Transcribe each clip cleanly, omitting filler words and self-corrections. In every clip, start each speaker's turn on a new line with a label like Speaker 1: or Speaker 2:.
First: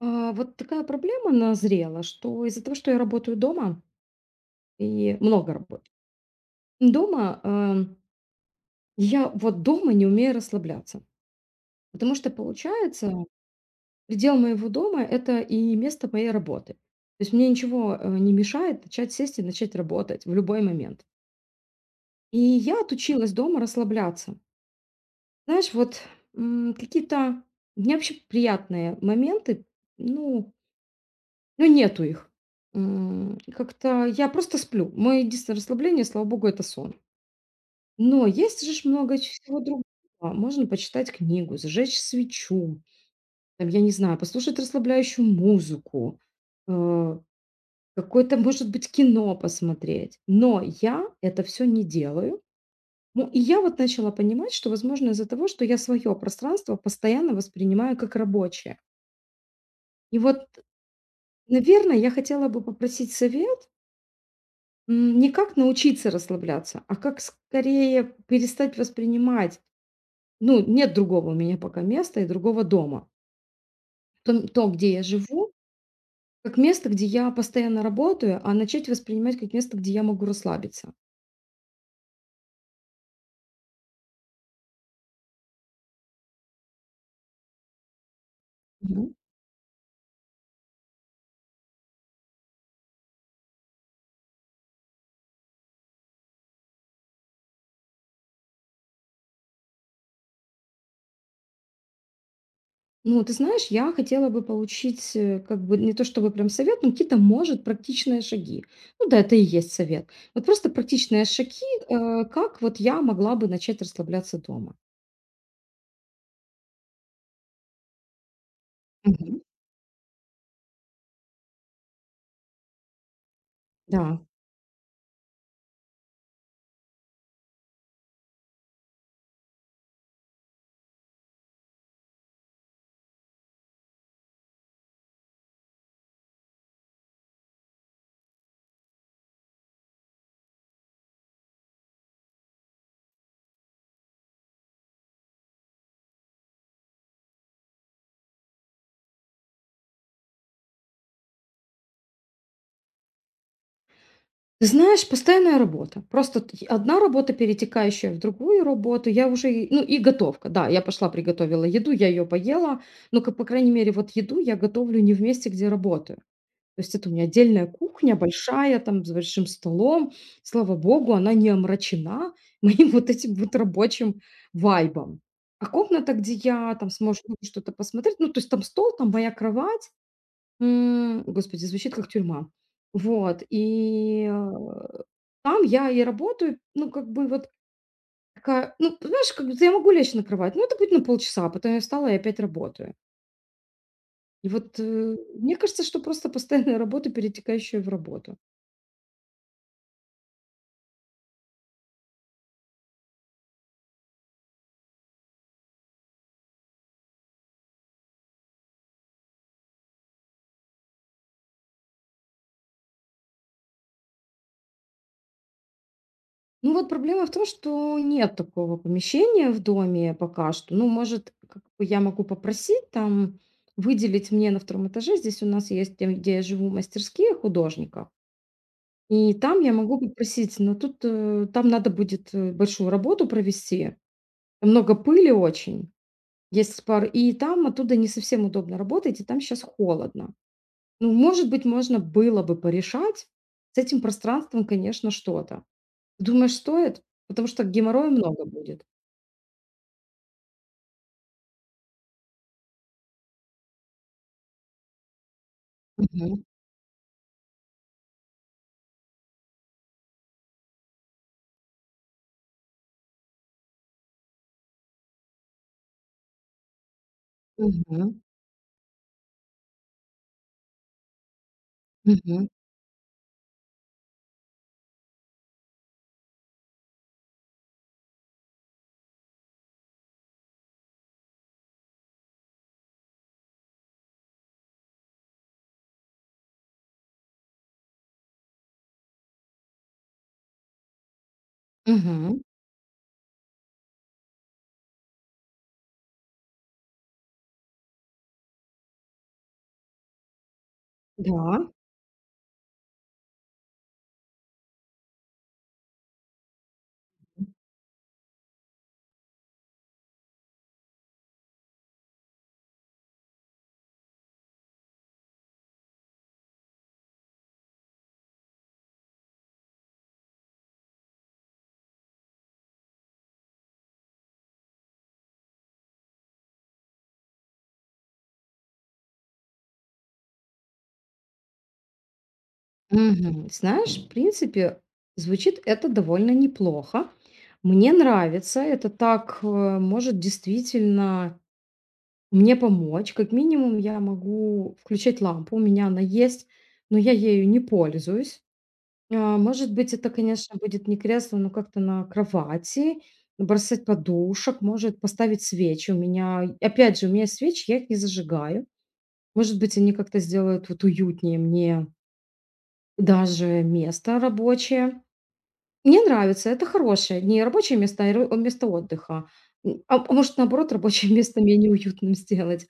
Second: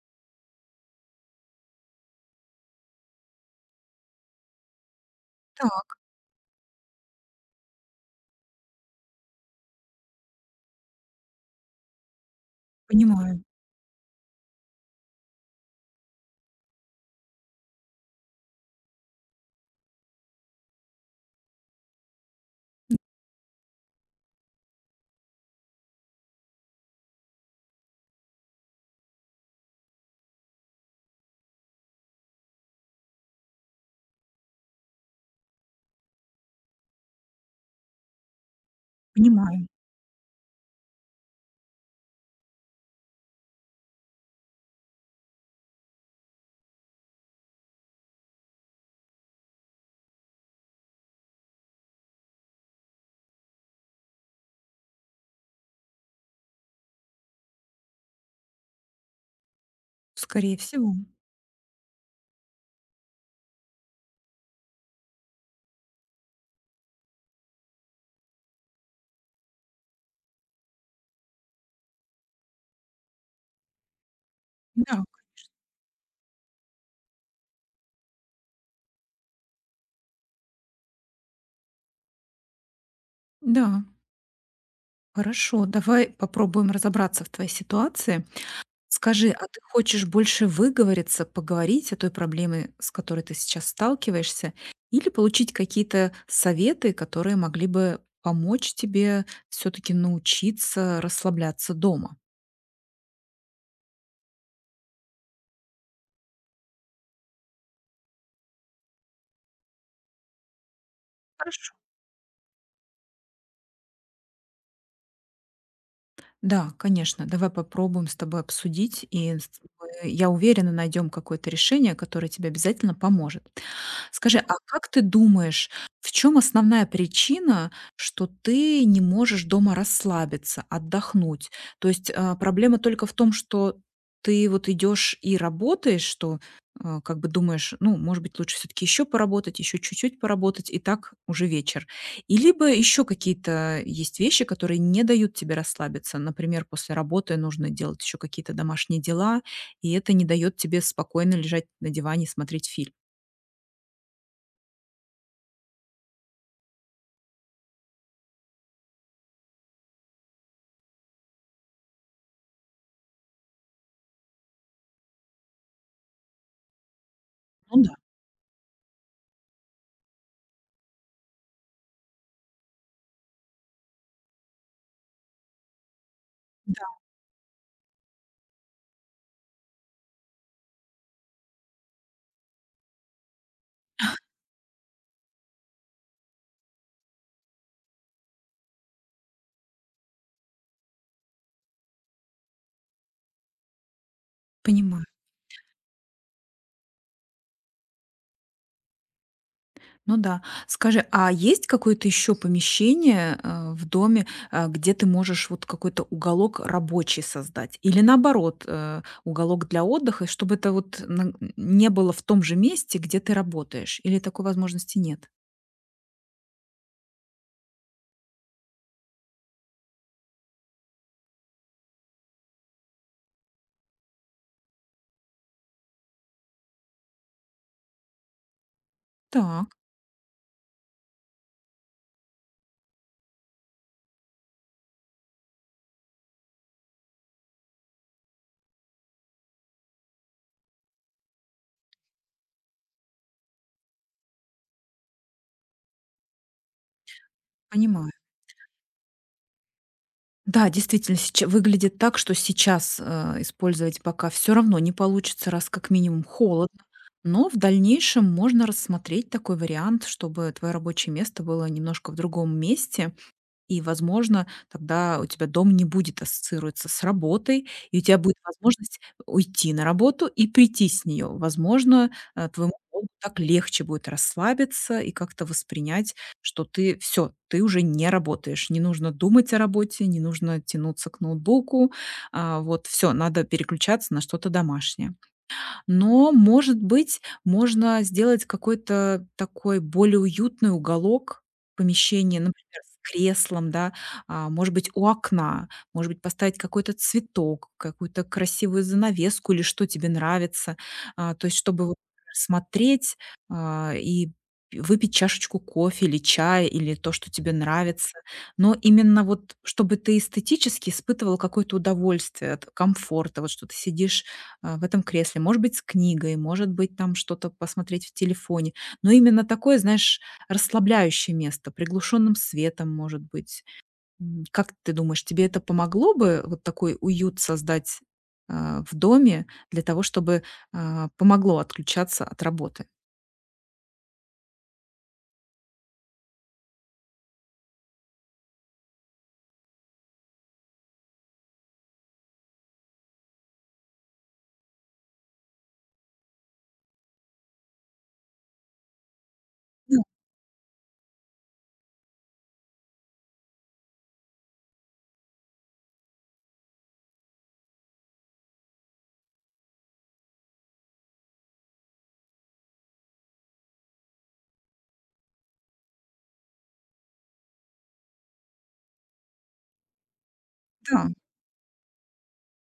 Speaker 1: Вот такая проблема назрела, что из-за того, что я работаю дома, и много
Speaker 2: Так,
Speaker 1: работаю, дома, я вот дома не умею расслабляться. Потому что, получается,
Speaker 2: понимаю,
Speaker 1: предел моего дома – это и место моей работы. То есть мне ничего не мешает начать сесть и начать работать в любой момент. И я отучилась дома расслабляться. Знаешь, вот какие-то не вообще приятные моменты, ну, Ну, нету их. Как-то я просто сплю. Мое единственное расслабление, слава богу, это сон. Но есть же ж много всего
Speaker 2: понимаю.
Speaker 1: другого. Можно почитать книгу, зажечь свечу, там, я не знаю, послушать расслабляющую музыку, э, какое-то, может быть, кино посмотреть. Но я это все не делаю. Ну, и я вот начала понимать, что, возможно, из-за того, что я свое пространство постоянно воспринимаю как рабочее. И вот,
Speaker 2: Скорее всего.
Speaker 1: наверное, я хотела бы попросить совет. Не как научиться расслабляться, а как скорее перестать воспринимать. Ну, нет другого у меня пока места и другого дома. То, где я
Speaker 2: Да,
Speaker 1: живу, как место, где я постоянно работаю, а начать воспринимать как место, где я могу расслабиться.
Speaker 2: да. Хорошо, давай попробуем разобраться в твоей ситуации.
Speaker 1: Мгм.
Speaker 2: Скажи, а ты хочешь больше выговориться, поговорить о той проблеме, с которой ты сейчас сталкиваешься, или получить какие-то советы, которые могли бы помочь тебе все-таки научиться расслабляться дома?
Speaker 1: Ну, ты знаешь, я хотела бы получить, как бы, не то чтобы прям совет, но какие-то, может, практичные шаги. Ну да, это и есть совет. Вот просто практичные шаги,
Speaker 2: Хорошо.
Speaker 1: как вот я могла бы начать расслабляться дома.
Speaker 2: Да, конечно. Давай попробуем с тобой обсудить, и
Speaker 1: Мгм.
Speaker 2: с- мы, я уверена, найдем какое-то решение, которое тебе обязательно поможет.
Speaker 1: Да.
Speaker 2: Скажи, а как ты думаешь, в чем основная причина, что ты не можешь дома расслабиться, отдохнуть? То есть, проблема только в том, что ты вот идешь и работаешь, что, как бы думаешь, ну, может быть, лучше все таки еще поработать, еще чуть-чуть поработать, и так уже вечер. И либо еще какие-то есть вещи, которые не дают тебе расслабиться. Например, после работы нужно делать еще какие-то домашние дела, и это не дает тебе спокойно лежать на диване и смотреть фильм.
Speaker 1: Ты знаешь, постоянная работа. Просто т одна работа, перетекающая в другую работу. Я уже и ну, и готовка. Да, я пошла, приготовила еду, я ее поела. Но, как по крайней мере, вот еду я готовлю не в месте, где работаю. То есть это у меня отдельная
Speaker 2: Ну да.
Speaker 1: кухня, большая, там, с большим столом. Слава богу, она не омрачена моим вот этим вот рабочим вайбом. А комната, где я там сможешь что-то посмотреть, ну, то есть там стол, там моя кровать. Господи, звучит как тюрьма. Вот, там я и работаю, ну, как бы вот такая, ну, знаешь, как будто я могу лечь на кровать. Ну это будет на полчаса, а потом я встала и опять работаю. И вот,
Speaker 2: Понимаю.
Speaker 1: мне кажется, что просто постоянная работа, перетекающая в работу.
Speaker 2: Ну да. Скажи, а есть какое-то еще помещение, в доме, где ты можешь вот какой-то уголок рабочий создать? Или наоборот, уголок для отдыха, чтобы это вот на- не было в том же месте, где ты работаешь? Или такой возможности нет?
Speaker 1: Ну, вот проблема в том, что нет такого помещения в доме пока что. Ну, может, как бы я могу попросить там выделить мне на втором этаже. Здесь у нас есть, тем, где я живу, мастерские художников. И там
Speaker 2: Так,
Speaker 1: я могу попросить, но тут, там надо будет, большую работу провести. Там много пыли очень, есть пар, и там оттуда не совсем удобно работать, и там сейчас холодно. Ну, может быть, можно было бы порешать с этим пространством, конечно, что-то. Думаешь, стоит? Потому что геморроя
Speaker 2: понимаю.
Speaker 1: много будет.
Speaker 2: Да, действительно, сейчас выглядит так, что сейчас, использовать пока все равно не получится, раз как минимум
Speaker 1: Мгм,
Speaker 2: холодно. Но в дальнейшем можно рассмотреть такой вариант, чтобы твое рабочее место было немножко в другом месте. И, возможно, тогда у тебя дом не будет ассоциироваться с работой, и у тебя
Speaker 1: мгм,
Speaker 2: будет возможность уйти на работу и прийти с нее. Возможно,
Speaker 1: мгм,
Speaker 2: твоему мозгу так легче будет расслабиться и как-то воспринять, что ты все, ты уже не работаешь. Не нужно думать о работе, не нужно тянуться к ноутбуку. Вот, все, надо переключаться на что-то домашнее. Но, может быть, можно сделать какой-то такой более уютный уголок помещения,
Speaker 1: мгм.
Speaker 2: например, с креслом, да, может быть, у окна, может быть, поставить какой-то цветок, какую-то красивую занавеску или что тебе нравится. То есть,
Speaker 1: Да.
Speaker 2: чтобы вот смотреть и выпить чашечку кофе или чая, или то, что тебе нравится. Но именно вот, чтобы ты эстетически испытывал какое-то удовольствие от комфорта, вот что ты сидишь в этом кресле, может быть, с книгой, может быть, там что-то посмотреть в телефоне. Но именно такое, знаешь, расслабляющее место, приглушенным светом, может быть. Как ты думаешь, тебе это помогло бы вот такой уют создать в доме для того, чтобы помогло отключаться от работы?
Speaker 1: Мгм. Знаешь, в принципе, звучит это довольно неплохо. Мне нравится, это так, может действительно мне помочь. Как минимум, я могу включать лампу, у меня она есть, но я ею не пользуюсь. Может быть,
Speaker 2: Да,
Speaker 1: это, конечно, будет не кресло, но как-то на кровати, бросать подушек, может поставить свечи. У меня есть свечи, я их не зажигаю. Может быть, они как-то сделают вот уютнее мне даже место рабочее. Мне нравится, это хорошее, не рабочее место, а ро место отдыха. А может, наоборот, рабочее
Speaker 2: да.
Speaker 1: место менее уютным сделать,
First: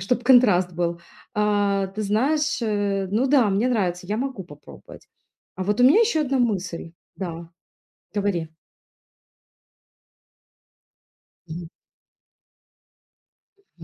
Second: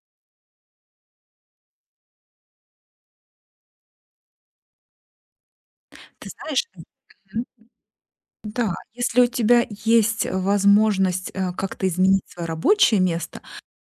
Speaker 1: чтобы контраст был. Ты знаешь, ну да, мне нравится, я могу попробовать. А вот у меня еще
Speaker 2: Ты
Speaker 1: одна
Speaker 2: знаешь?
Speaker 1: мысль. Да, говори.
Speaker 2: Да, если у тебя есть, возможность,
Speaker 1: Мгм.
Speaker 2: как-то изменить свое рабочее место,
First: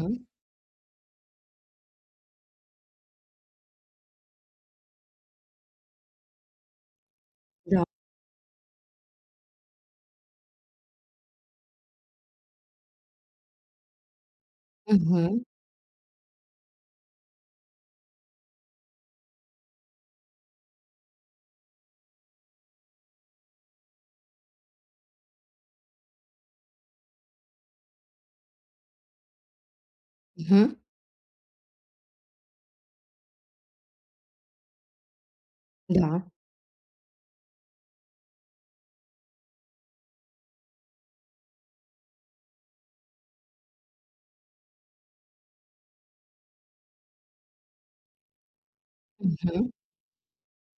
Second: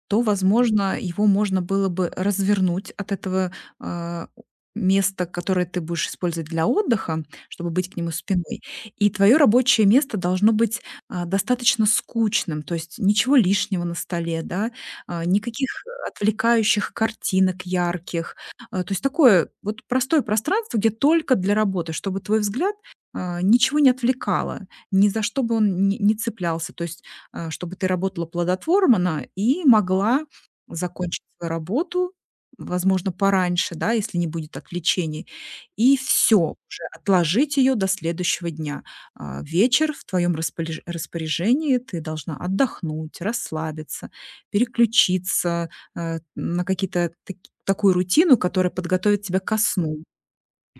Speaker 2: то, возможно, его можно было бы развернуть от этого, а, места, которое ты будешь использовать для отдыха, чтобы
Speaker 1: Да.
Speaker 2: быть к нему спиной. И твое рабочее место должно быть, достаточно скучным, то есть ничего лишнего на столе, да,
Speaker 1: Мгм,
Speaker 2: никаких отвлекающих картинок ярких. То есть такое вот простое пространство, где только для работы, чтобы твой взгляд ничего не отвлекало, ни за что бы он не цеплялся. То есть, чтобы ты работала плодотворно и могла
Speaker 1: мгм.
Speaker 2: закончить свою работу, возможно, пораньше, да, если не будет отвлечений, и
Speaker 1: Да.
Speaker 2: все уже отложить ее до следующего дня. Вечер в твоем распоряжении, ты должна отдохнуть, расслабиться, переключиться, на какие-то таки такую рутину, которая подготовит тебя ко
Speaker 1: Мгм.
Speaker 2: сну.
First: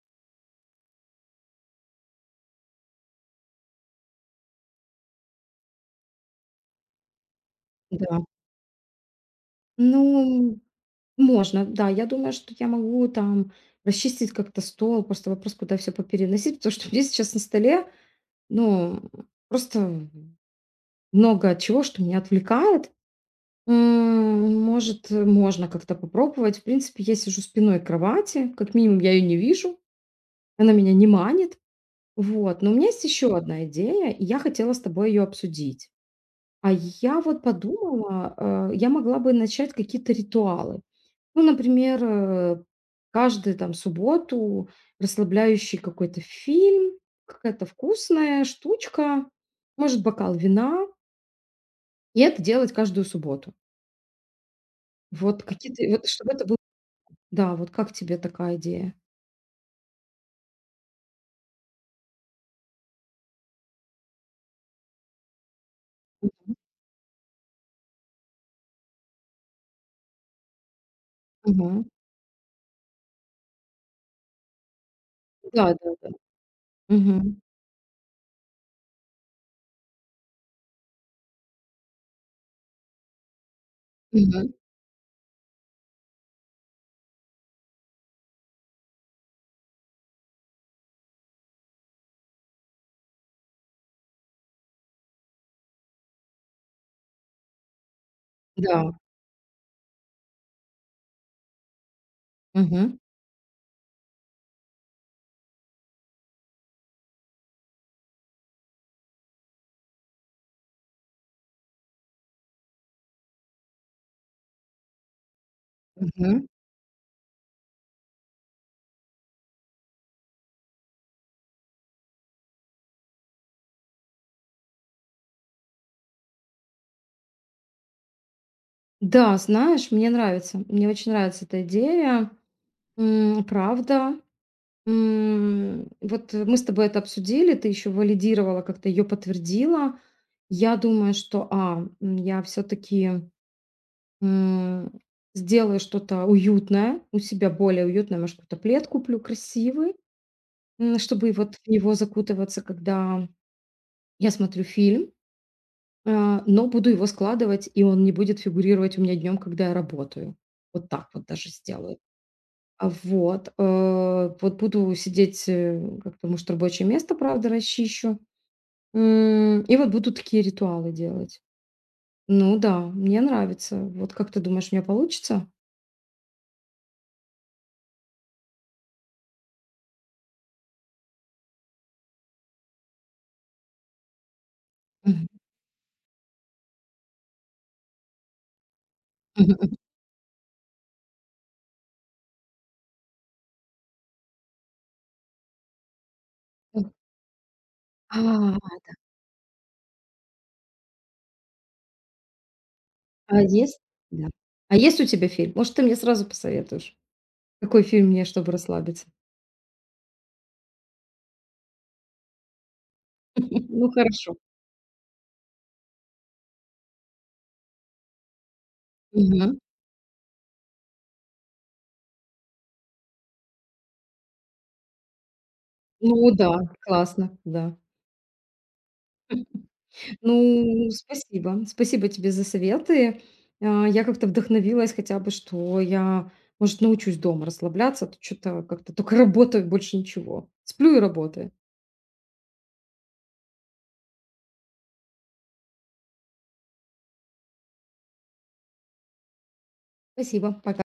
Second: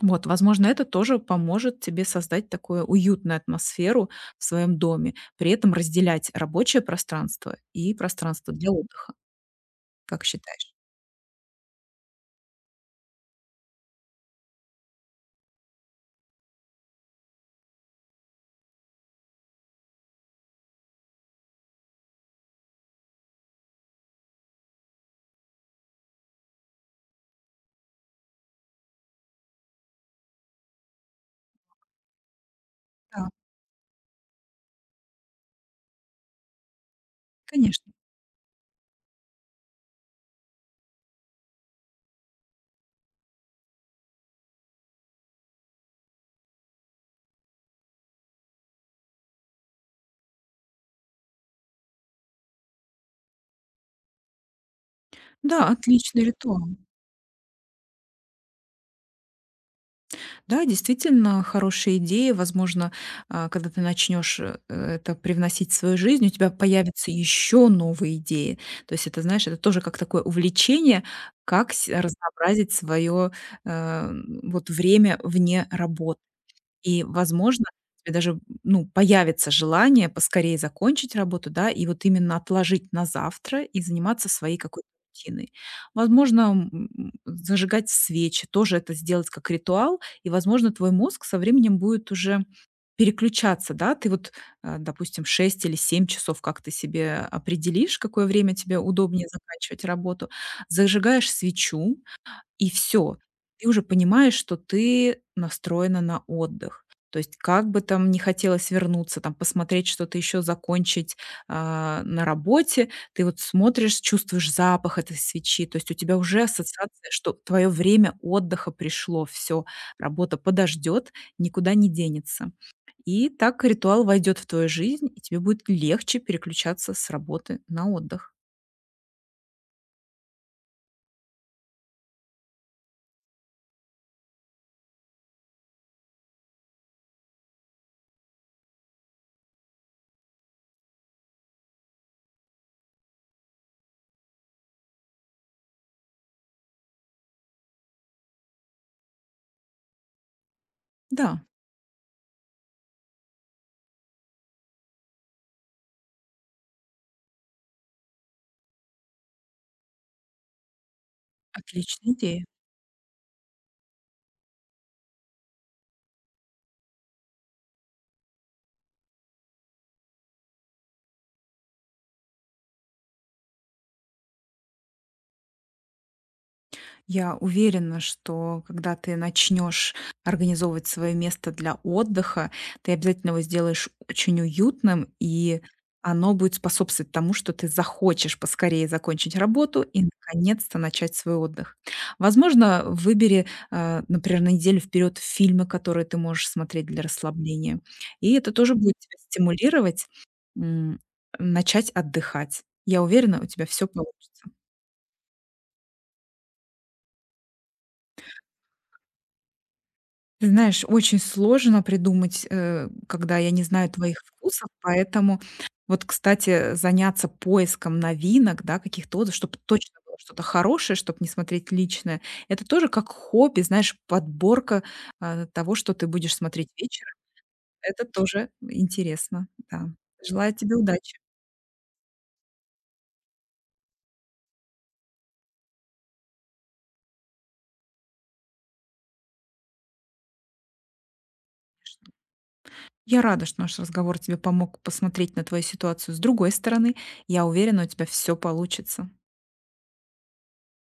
Speaker 2: Вот, возможно, это тоже поможет тебе создать такую уютную атмосферу в своем доме, при этом разделять рабочее пространство и
Speaker 1: Да.
Speaker 2: пространство для отдыха, как
Speaker 1: Ну,
Speaker 2: считаешь?
Speaker 1: можно, да. Я думаю, что я могу там расчистить как-то стол. Просто вопрос, куда все попереносить, потому что у меня сейчас на столе ну, просто много чего, что меня отвлекает. Может, можно как-то попробовать. В принципе, я сижу спиной к кровати, как минимум я ее не вижу, она меня не манит. Вот, но у меня есть
Speaker 2: Да,
Speaker 1: еще одна идея, и я хотела с тобой ее обсудить. А я вот
Speaker 2: конечно.
Speaker 1: подумала, я могла бы начать какие-то ритуалы. Ну, например, каждую там субботу расслабляющий какой-то фильм, какая-то вкусная штучка, может, бокал вина. И это делать каждую субботу. Вот
Speaker 2: Да,
Speaker 1: какие то вот
Speaker 2: отличный
Speaker 1: чтобы это было.
Speaker 2: ритуал.
Speaker 1: Да, вот как тебе такая идея?
Speaker 2: Да, действительно хорошая идея. Возможно, когда ты начнешь это привносить в свою жизнь, у тебя появятся еще новые идеи. То есть это, знаешь, это тоже как такое увлечение, как
Speaker 1: Мгм.
Speaker 2: с- разнообразить свое вот время вне
Speaker 1: Да-да-да.
Speaker 2: работы. И,
Speaker 1: Мгм.
Speaker 2: возможно, у даже, ну, появится желание поскорее закончить работу, да, и вот именно отложить на завтра и заниматься
Speaker 1: Мгм.
Speaker 2: своей какой-то рутиной. Возможно, зажигать свечи, тоже это сделать как ритуал, и, возможно, твой мозг со временем будет уже переключаться, да, ты вот, допустим, 6 или 7 часов, как ты себе определишь, какое время тебе
Speaker 1: Да.
Speaker 2: удобнее заканчивать работу, зажигаешь свечу, и
Speaker 1: Мгм.
Speaker 2: все, ты уже понимаешь, что ты настроена на отдых. То есть как бы там не хотелось вернуться, там посмотреть что-то еще, закончить, на работе, ты вот смотришь, чувствуешь запах этой свечи. То есть у тебя уже
Speaker 1: Мгм.
Speaker 2: ассоциация, что твое время отдыха пришло. Все, работа подождет, никуда не денется. И так ритуал войдет в твою жизнь, и тебе будет легче переключаться с работы на отдых.
Speaker 1: Да, знаешь, мне нравится. Мне очень нравится эта идея. Правда. Вот мы с тобой это обсудили, ты еще валидировала, как-то ее подтвердила. Я думаю, что, я все-таки М, сделаю что-то уютное, у себя более уютное, может, какой-то плед куплю красивый, чтобы
Speaker 2: Да,
Speaker 1: вот в него закутываться, когда я смотрю фильм, но буду его складывать, и он не будет фигурировать у меня днем, когда я работаю. Вот так вот даже сделаю.
Speaker 2: отличная идея.
Speaker 1: Вот. Вот буду сидеть, как-то, может, рабочее место, правда, расчищу. И вот буду такие ритуалы делать. Ну да, мне нравится. Вот как ты думаешь, у меня получится?
Speaker 2: Я уверена, что когда ты начнешь организовывать свое место для отдыха, ты обязательно его сделаешь очень уютным, и оно будет способствовать тому, что ты захочешь поскорее закончить работу и наконец-то начать свой отдых. Возможно, выбери, например, на неделю вперед фильмы, которые ты можешь смотреть для расслабления.
Speaker 1: А,
Speaker 2: И это тоже будет тебя стимулировать м, начать отдыхать. Я уверена,
Speaker 1: а
Speaker 2: у тебя
Speaker 1: есть
Speaker 2: все
Speaker 1: да.
Speaker 2: получится.
Speaker 1: А есть у тебя фильм? Может, ты мне сразу посоветуешь? Какой фильм мне, чтобы расслабиться?
Speaker 2: Ты знаешь, очень сложно придумать, когда я не знаю
Speaker 1: Ну,
Speaker 2: твоих
Speaker 1: хорошо.
Speaker 2: вкусов, поэтому вот, кстати, заняться поиском новинок, да, каких-то отзывов,
Speaker 1: Мгм.
Speaker 2: чтобы точно было что-то хорошее, чтобы не смотреть личное. Это тоже как хобби, знаешь, подборка, того, что ты
Speaker 1: Ну
Speaker 2: будешь
Speaker 1: да,
Speaker 2: смотреть вечером.
Speaker 1: классно, да.
Speaker 2: Это тоже интересно, да. Желаю тебе
Speaker 1: Ну,
Speaker 2: удачи.
Speaker 1: спасибо. Спасибо тебе за советы. Я как-то вдохновилась хотя бы, что я, может, научусь дома расслабляться, а то что то как-то только работаю, больше ничего. Сплю и работаю.
Speaker 2: Я рада, что наш разговор тебе помог посмотреть на твою ситуацию с другой стороны. Я уверена, у тебя все получится.
Speaker 1: Спасибо, пока.